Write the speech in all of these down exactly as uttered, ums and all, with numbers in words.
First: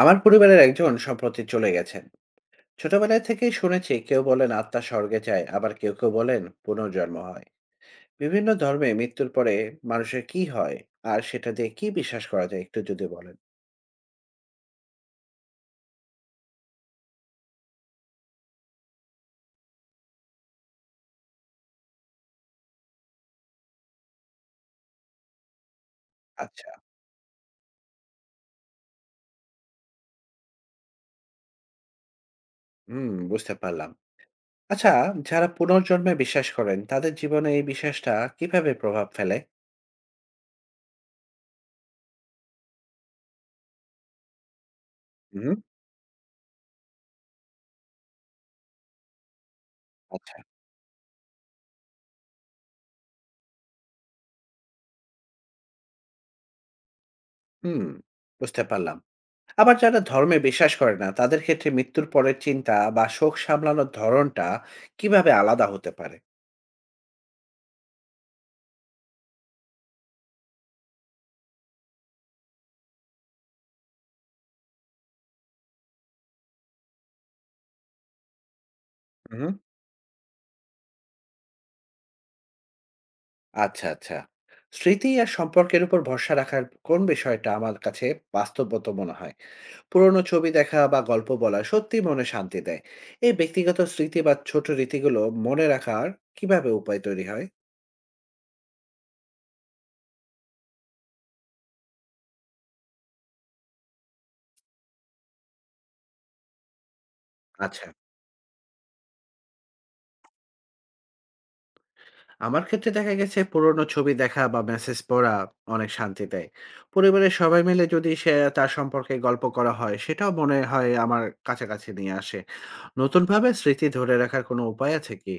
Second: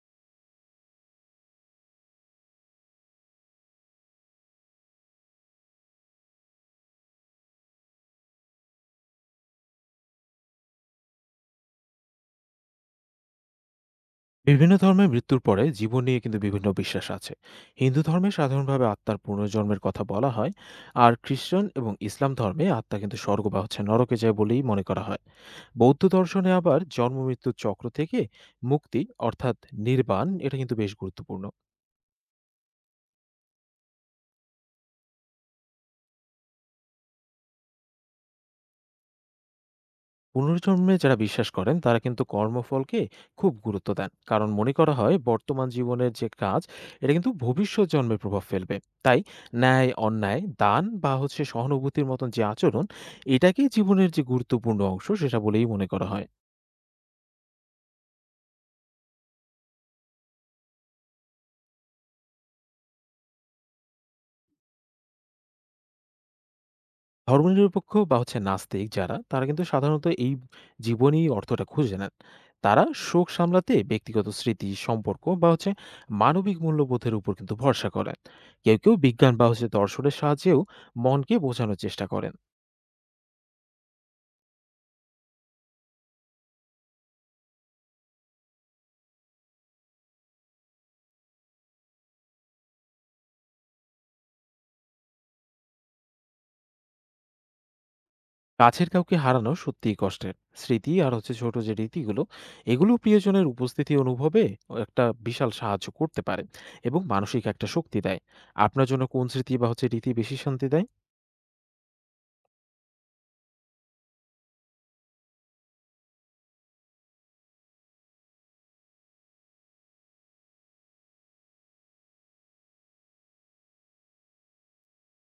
আমার পরিবারের একজন সম্প্রতি চলে গেছেন। ছোটবেলা থেকেই শুনেছি, কেউ বলেন আত্মা স্বর্গে যায়, আবার কেউ কেউ বলেন পুনর্জন্ম হয়। বিভিন্ন ধর্মে মৃত্যুর পরে মানুষের কি হয়, আর সেটা দিয়ে কি বিশ্বাস করা যায়, একটু যদি বলেন। বিভিন্ন ধর্মে মৃত্যুর পরে জীবন নিয়ে কিন্তু বিভিন্ন বিশ্বাস আছে। হিন্দু ধর্মে সাধারণভাবে আত্মার পুনর্জন্মের কথা বলা হয়। আর খ্রিস্টান এবং ইসলাম ধর্মে আত্মা কিন্তু স্বর্গ বা হচ্ছে নরকে যায় বলেই মনে করা হয়। বৌদ্ধ দর্শনে আচ্ছা, আবার জন্ম মৃত্যুর চক্র থেকে মুক্তি, অর্থাৎ নির্বাণ, এটা কিন্তু বেশ গুরুত্বপূর্ণ। হুম, বুঝতে পারলাম। আচ্ছা, যারা পুনর্জন্মে বিশ্বাস করেন তাদের জীবনে এই বিশ্বাসটা কিভাবে প্রভাব ফেলে? পুনর্জন্মে যারা বিশ্বাস করেন তারা কিন্তু কর্মফলকে খুব গুরুত্ব দেন, কারণ মনে করা হয় হুম। বর্তমান জীবনের যে কাজ, এটা কিন্তু ভবিষ্যৎ জন্মের প্রভাব ফেলবে। তাই ন্যায়, আচ্ছা, অন্যায়, দান বা হচ্ছে সহানুভূতির মতন যে আচরণ, এটাকেই জীবনের যে গুরুত্বপূর্ণ অংশ সেটা বলেই মনে করা হয়। হুম, বুঝতে পারলাম। আবার যারা ধর্মে বিশ্বাস করে না তাদের ক্ষেত্রে মৃত্যুর পরের চিন্তা বা শোক সামলানোর ধরনটা কিভাবে আলাদা হতে পারে? ধর্মনিরপেক্ষ বা হচ্ছে নাস্তিক যারা, তারা কিন্তু সাধারণত এই জীবনেই অর্থটা খুঁজে নেন। তারা শোক সামলাতে ব্যক্তিগত স্মৃতি, সম্পর্ক বা হচ্ছে মানবিক মূল্যবোধের উপর কিন্তু ভরসা করেন। কেউ, কেউ বিজ্ঞান বা হুম। হচ্ছে দর্শনের সাহায্যেও মনকে বোঝানোর চেষ্টা করেন। আচ্ছা, আচ্ছা। স্মৃতি আর সম্পর্কের উপর ভরসা রাখার কোন বিষয়টা আমার কাছে বাস্তবগত মনে হয়? পুরনো ছবি দেখা বা গল্প বলা সত্যিই মনে শান্তি দেয়। এই ব্যক্তিগত স্মৃতি বা ছোট রীতিগুলো মনে রাখার কিভাবে উপায় তৈরি হয়? কাছের কাউকে হারানো সত্যিই কষ্টের। স্মৃতি আর হচ্ছে ছোট যে রীতিগুলো, এগুলো প্রিয়জনের উপস্থিতি অনুভবে একটা বিশাল সাহায্য করতে পারে এবং মানসিক একটা আচ্ছা। শক্তি দেয়। আপনার জন্য কোন স্মৃতি বা হচ্ছে রীতি বেশি শান্তি দেয়? আমার ক্ষেত্রে দেখা গেছে পুরনো ছবি দেখা বা মেসেজ পড়া অনেক শান্তি দেয়। পরিবারের সবাই মিলে যদি সে তার সম্পর্কে গল্প করা হয় সেটাও মনে হয় আমার কাছাকাছি নিয়ে আসে। নতুনভাবে স্মৃতি ধরে রাখার কোনো উপায় আছে কি?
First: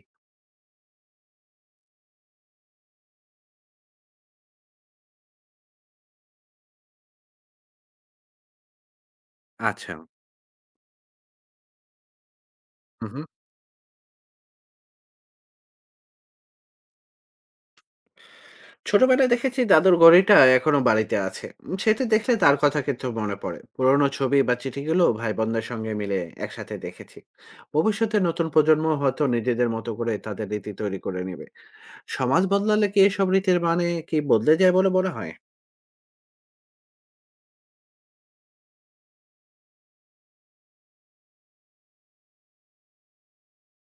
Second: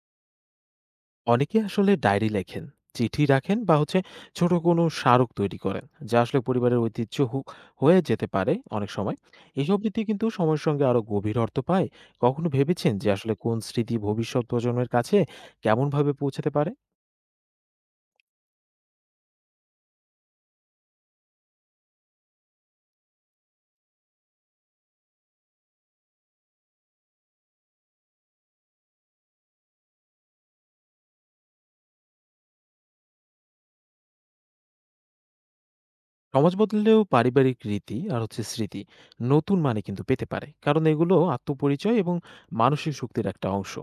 অনেকে আসলে ডায়েরি লেখেন, চিঠি রাখেন বা হচ্ছে ছোট কোনো স্মারক তৈরি করেন, যা আসলে পরিবারের ঐতিহ্য হো- হয়ে যেতে পারে অনেক সময়। এইসব আচ্ছা। রীতি কিন্তু সময়ের সঙ্গে আরো গভীর অর্থ পায়। কখনো ভেবেছেন হু, যে হু। আসলে কোন স্মৃতি ভবিষ্যৎ প্রজন্মের কাছে কেমন ভাবে পৌঁছাতে পারে? ছোটবেলায় দেখেছি দাদুর ঘড়িটা এখনো বাড়িতে আছে, উম, সেটি দেখলে তার কথা কিন্তু মনে পড়ে। পুরোনো ছবি বা চিঠিগুলো ভাই বোনদের সঙ্গে মিলে একসাথে দেখেছি। ভবিষ্যতে নতুন প্রজন্ম হয়তো নিজেদের মতো করে তাদের রীতি তৈরি করে নেবে। সমাজ বদলালে কি এসব রীতির মানে কি বদলে যায় বলে মনে হয়? সমাজ বদলেও পারিবারিক রীতি আর হচ্ছে স্মৃতি নতুন মানে কিন্তু পেতে পারে, কারণ এগুলো আত্মপরিচয় এবং মানসিক শক্তির একটা অংশ।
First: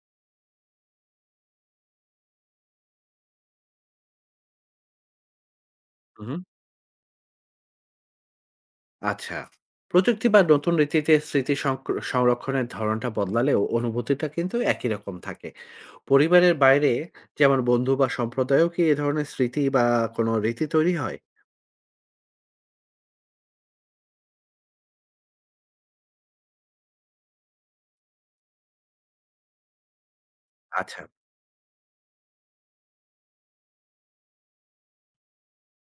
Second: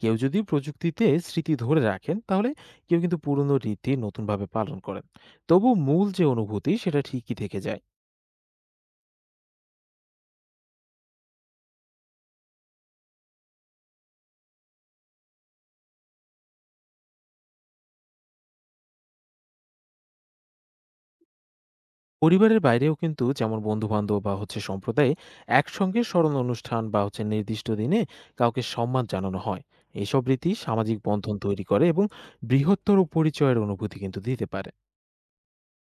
কেউ যদি প্রযুক্তিতে স্মৃতি ধরে রাখেন, তাহলে কেউ কিন্তু পুরনো রীতি নতুনভাবে পালন করেন। তবু মূল যে হুম, অনুভূতি সেটা ঠিকই থেকে যায়। আচ্ছা। প্রযুক্তি বা নতুন রীতিতে স্মৃতি সংক- সংরক্ষণের ধরনটা বদলালেও অনুভূতিটা কিন্তু একই রকম থাকে। পরিবারের বাইরে যেমন বন্ধু বা সম্প্রদায়ও কি এ ধরনের স্মৃতি বা কোনো রীতি তৈরি হয়? পরিবারের বাইরেও কিন্তু, যেমন বন্ধু বান্ধব বা হচ্ছে সম্প্রদায়ে একসঙ্গে স্মরণ অনুষ্ঠান বা হচ্ছে নির্দিষ্ট দিনে কাউকে সম্মান জানানো হয়। এসব রীতি সামাজিক আচ্ছা। বন্ধন তৈরি করে এবং বৃহত্তর পরিচয়ের অনুভূতি কিন্তু দিতে পারে।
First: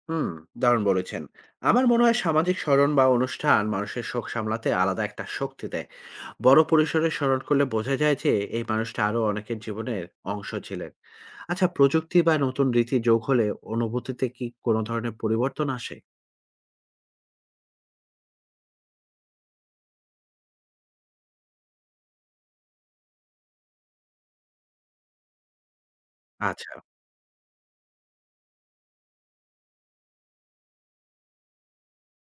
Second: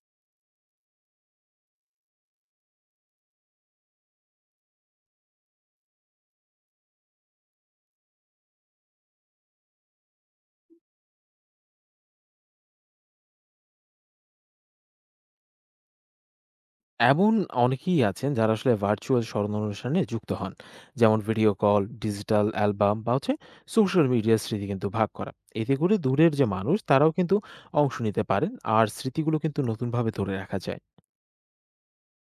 হুম, দারুণ বলেছেন। আমার মনে হয় সামাজিক স্মরণ বা অনুষ্ঠান মানুষের শোক সামলাতে আলাদা একটা শক্তি দেয়। বড় পরিসরে স্মরণ করলে বোঝা যায় যে এই মানুষটা আরো অনেকের জীবনের অংশ ছিলেন। আচ্ছা, প্রযুক্তি বা নতুন রীতি যোগ হলে অনুভূতিতে কি কোনো ধরনের পরিবর্তন আসে? এমন অনেকেই আছেন যারা আসলে ভার্চুয়াল স্মরণ অনুষ্ঠানে যুক্ত হন, যেমন ভিডিও কল, ডিজিটাল অ্যালবাম বা হচ্ছে সোশ্যাল মিডিয়ার স্মৃতি কিন্তু ভাগ করা। এতে করে দূরের যে আচ্ছা, মানুষ তারাও কিন্তু অংশ নিতে পারেন, আর স্মৃতিগুলো কিন্তু নতুনভাবে ধরে রাখা যায়।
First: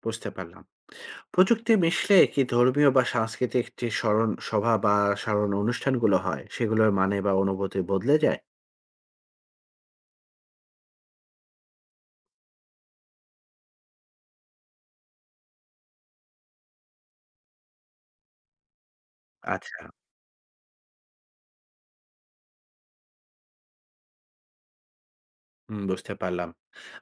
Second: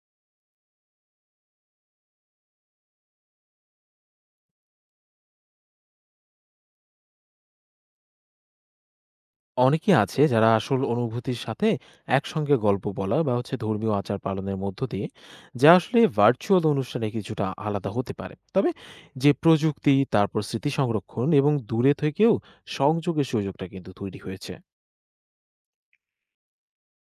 বুঝতে পারলাম। প্রযুক্তি মিশলে কি ধর্মীয় বা সাংস্কৃতিক যে স্মরণ সভা বা স্মরণ অনুষ্ঠানগুলো হয় সেগুলোর মানে বা অনুভূতি বদলে যায়? অনেকে আছে যারা আসল অনুভূতির সাথে একসঙ্গে গল্প বলা বা হচ্ছে ধর্মীয় আচার পালনের মধ্য দিয়ে, যা আসলে ভার্চুয়াল অনুষ্ঠানে কিছুটা আলাদা হতে পারে। তবে যে আচ্ছা, প্রযুক্তি, তারপর স্মৃতি সংরক্ষণ এবং দূরে থেকেও সংযোগের সুযোগটা কিন্তু তৈরি হয়েছে। হুম, বুঝতে পারলাম।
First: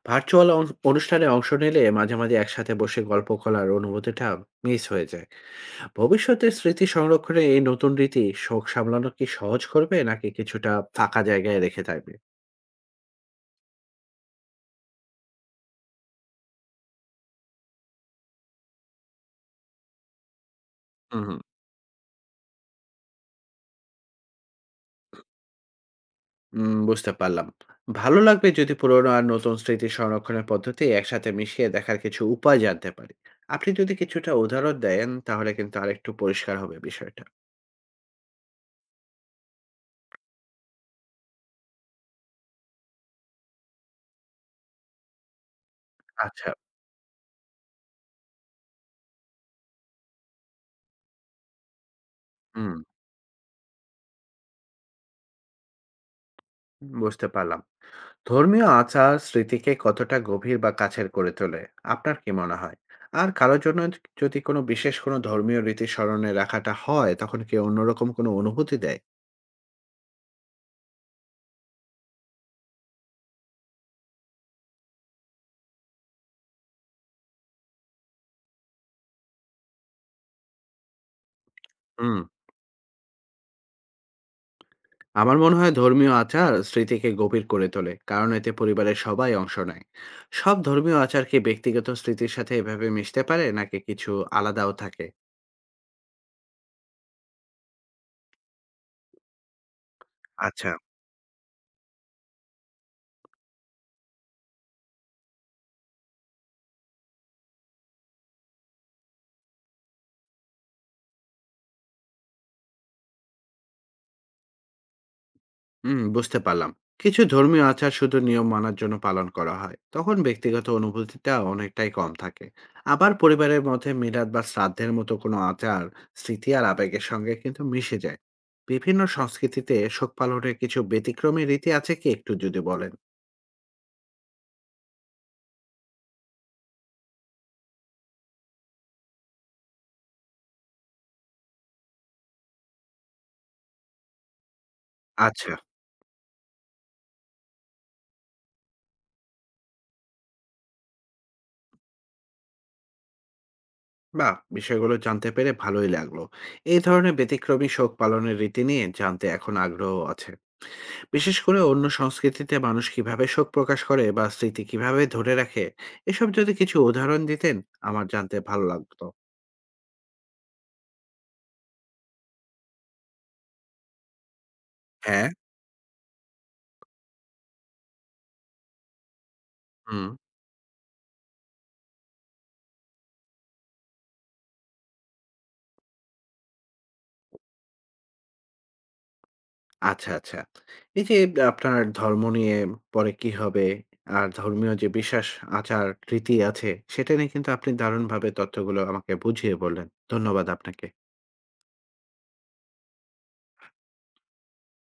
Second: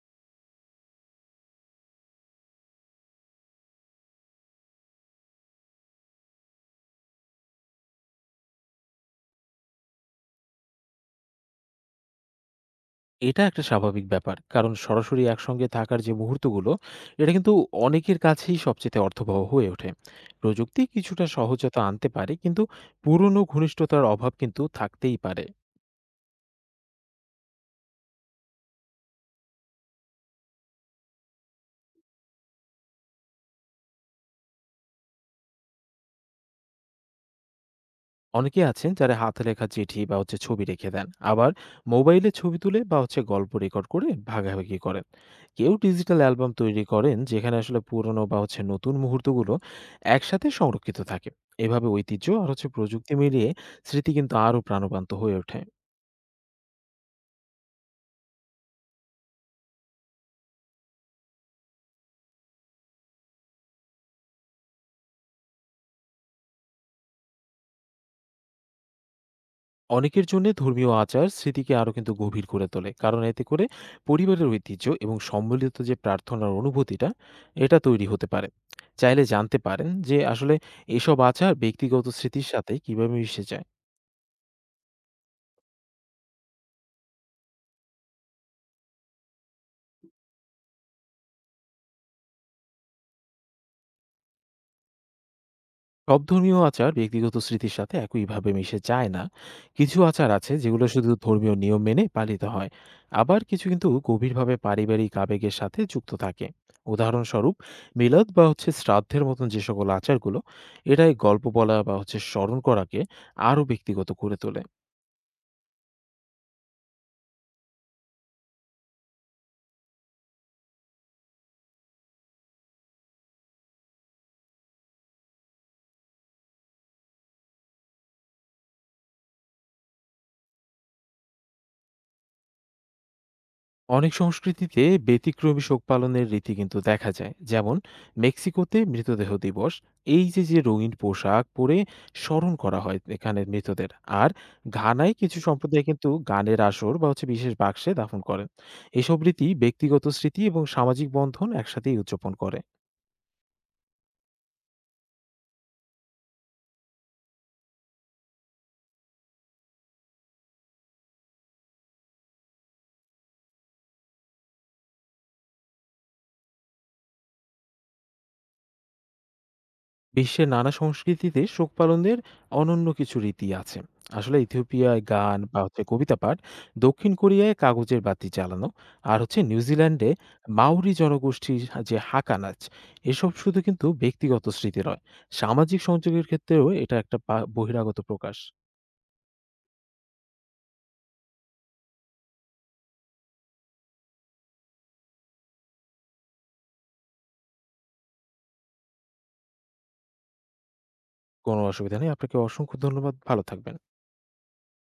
ভার্চুয়াল অং অনুষ্ঠানে অংশ নিলে মাঝে, মাঝে একসাথে বসে গল্প করার অনুভূতিটা মিস হয়ে যায়। ভবিষ্যতে স্মৃতি সংরক্ষণে এই নতুন রীতি শোক সামলানো কি সহজ করবে নাকি কিছুটা ফাঁকা জায়গায় রেখে থাকবে? এটা একটা স্বাভাবিক ব্যাপার। কারণ সরাসরি একসঙ্গে থাকার যে মুহূর্তগুলো, এটা কিন্তু অনেকের কাছেই সবচেয়ে অর্থবহ হয়ে ওঠে। প্রযুক্তি হুম, কিছুটা হুম। সহজতা আনতে পারে, কিন্তু পুরনো ঘনিষ্ঠতার অভাব কিন্তু থাকতেই পারে। উম বুঝতে পারলাম। ভালো লাগবে যদি পুরনো আর নতুন স্মৃতি সংরক্ষণের পদ্ধতি একসাথে মিশিয়ে দেখার কিছু উপায় জানতে পারি। আপনি যদি কিছুটা উদাহরণ দেন তাহলে কিন্তু আরেকটু পরিষ্কার হবে বিষয়টা। অনেকে আছেন যারা হাতে লেখা চিঠি বা হচ্ছে ছবি রেখে দেন। আবার মোবাইলে ছবি তুলে বা হচ্ছে গল্প রেকর্ড করে ভাগাভাগি করেন। কেউ ডিজিটাল আচ্ছা, অ্যালবাম তৈরি করেন, যেখানে আসলে পুরনো বা হচ্ছে নতুন মুহূর্তগুলো একসাথে সংরক্ষিত থাকে। এভাবে ঐতিহ্য আর হচ্ছে হুম, প্রযুক্তি মিলিয়ে স্মৃতি কিন্তু আরও প্রাণবন্ত হয়ে ওঠে। বুঝতে পারলাম। ধর্মীয় আচার স্মৃতিকে কতটা গভীর বা কাছের করে তোলে আপনার কি মনে হয়? আর কারোর জন্য যদি কোনো বিশেষ কোনো ধর্মীয় রীতি স্মরণে রাখাটা হয় তখন কি অন্যরকম কোনো অনুভূতি দেয়? অনেকের জন্য ধর্মীয় আচার স্মৃতিকে আরো কিন্তু গভীর করে তোলে, কারণ এতে করে পরিবারের ঐতিহ্য এবং সম্মিলিত যে প্রার্থনার অনুভূতিটা, এটা তৈরি হতে পারে। চাইলে জানতে পারেন যে আসলে এসব আচার ব্যক্তিগত হুম। স্মৃতির সাথে কিভাবে মিশে যায়। আমার মনে হয় ধর্মীয় আচার স্মৃতিকে গভীর করে তোলে, কারণ এতে পরিবারের সবাই অংশ নেয়। সব ধর্মীয় আচার কি ব্যক্তিগত স্মৃতির সাথে এভাবে মিশতে পারে নাকি কিছু আলাদাও থাকে? সব ধর্মীয় আচার ব্যক্তিগত স্মৃতির সাথে একইভাবে মিশে যায় না। কিছু আচার আছে আচ্ছা, যেগুলো শুধু ধর্মীয় নিয়ম মেনে পালিত হয়। আবার কিছু কিন্তু গভীরভাবে পারিবারিক আবেগের সাথে যুক্ত থাকে। উদাহরণস্বরূপ, মিলাদ বা হচ্ছে শ্রাদ্ধের মতন যে সকল আচারগুলো, এটাই গল্প বলা বা হচ্ছে স্মরণ করাকে আরও ব্যক্তিগত করে তোলে। হুম, বুঝতে পারলাম। কিছু ধর্মীয় আচার শুধু নিয়ম মানার জন্য পালন করা হয়, তখন ব্যক্তিগত অনুভূতিটা অনেকটাই কম থাকে। আবার পরিবারের মধ্যে মিলাদ বা শ্রাদ্ধের মতো কোনো আচার স্মৃতি আর আবেগের সঙ্গে কিন্তু মিশে যায়। বিভিন্ন সংস্কৃতিতে শোক পালনের কিছু ব্যতিক্রমী রীতি আছে কি, একটু যদি বলেন। অনেক সংস্কৃতিতে ব্যতিক্রমী শোক পালনের রীতি কিন্তু দেখা যায়, যেমন মেক্সিকোতে মৃতদেহ দিবস। এই যে যে রঙিন পোশাক পরে স্মরণ করা হয় এখানে মৃতদের। আর ঘানায় কিছু আচ্ছা, সম্প্রদায় কিন্তু গানের আসর বা হচ্ছে বিশেষ বাক্সে দাফন করেন। এসব রীতি ব্যক্তিগত স্মৃতি এবং সামাজিক বন্ধন একসাথেই উদযাপন করে। বা, বিষয়গুলো জানতে পেরে ভালোই লাগলো। এই ধরনের ব্যতিক্রমী শোক পালনের রীতি নিয়ে জানতে এখন আগ্রহ আছে। বিশেষ করে অন্য সংস্কৃতিতে মানুষ কিভাবে শোক প্রকাশ করে বা স্মৃতি কিভাবে ধরে রাখে, এসব যদি কিছু উদাহরণ দিতেন আমার জানতে ভালো লাগতো। বিশ্বের নানা সংস্কৃতিতে শোক পালনের অনন্য কিছু রীতি আছে। আসলে ইথিওপিয়ায় হ্যাঁ। গান বা হচ্ছে কবিতা পাঠ, দক্ষিণ কোরিয়ায় কাগজের বাতি জ্বালানো, আর হচ্ছে হুম। নিউজিল্যান্ডে মাউরি জনগোষ্ঠীর যে হাকা নাচ, এসব শুধু কিন্তু ব্যক্তিগত স্মৃতি নয়, সামাজিক সংযোগের ক্ষেত্রেও এটা একটা পা- বহিরাগত প্রকাশ। আচ্ছা, আচ্ছা। এই যে আপনার ধর্ম নিয়ে পরে কি হবে, আর ধর্মীয় যে বিশ্বাস, আচার, রীতি আছে সেটা নিয়ে কিন্তু আপনি দারুণভাবে তথ্যগুলো আমাকে বুঝিয়ে বললেন। ধন্যবাদ আপনাকে। কোনো অসুবিধা নেই, আপনাকে অসংখ্য ধন্যবাদ, ভালো থাকবেন।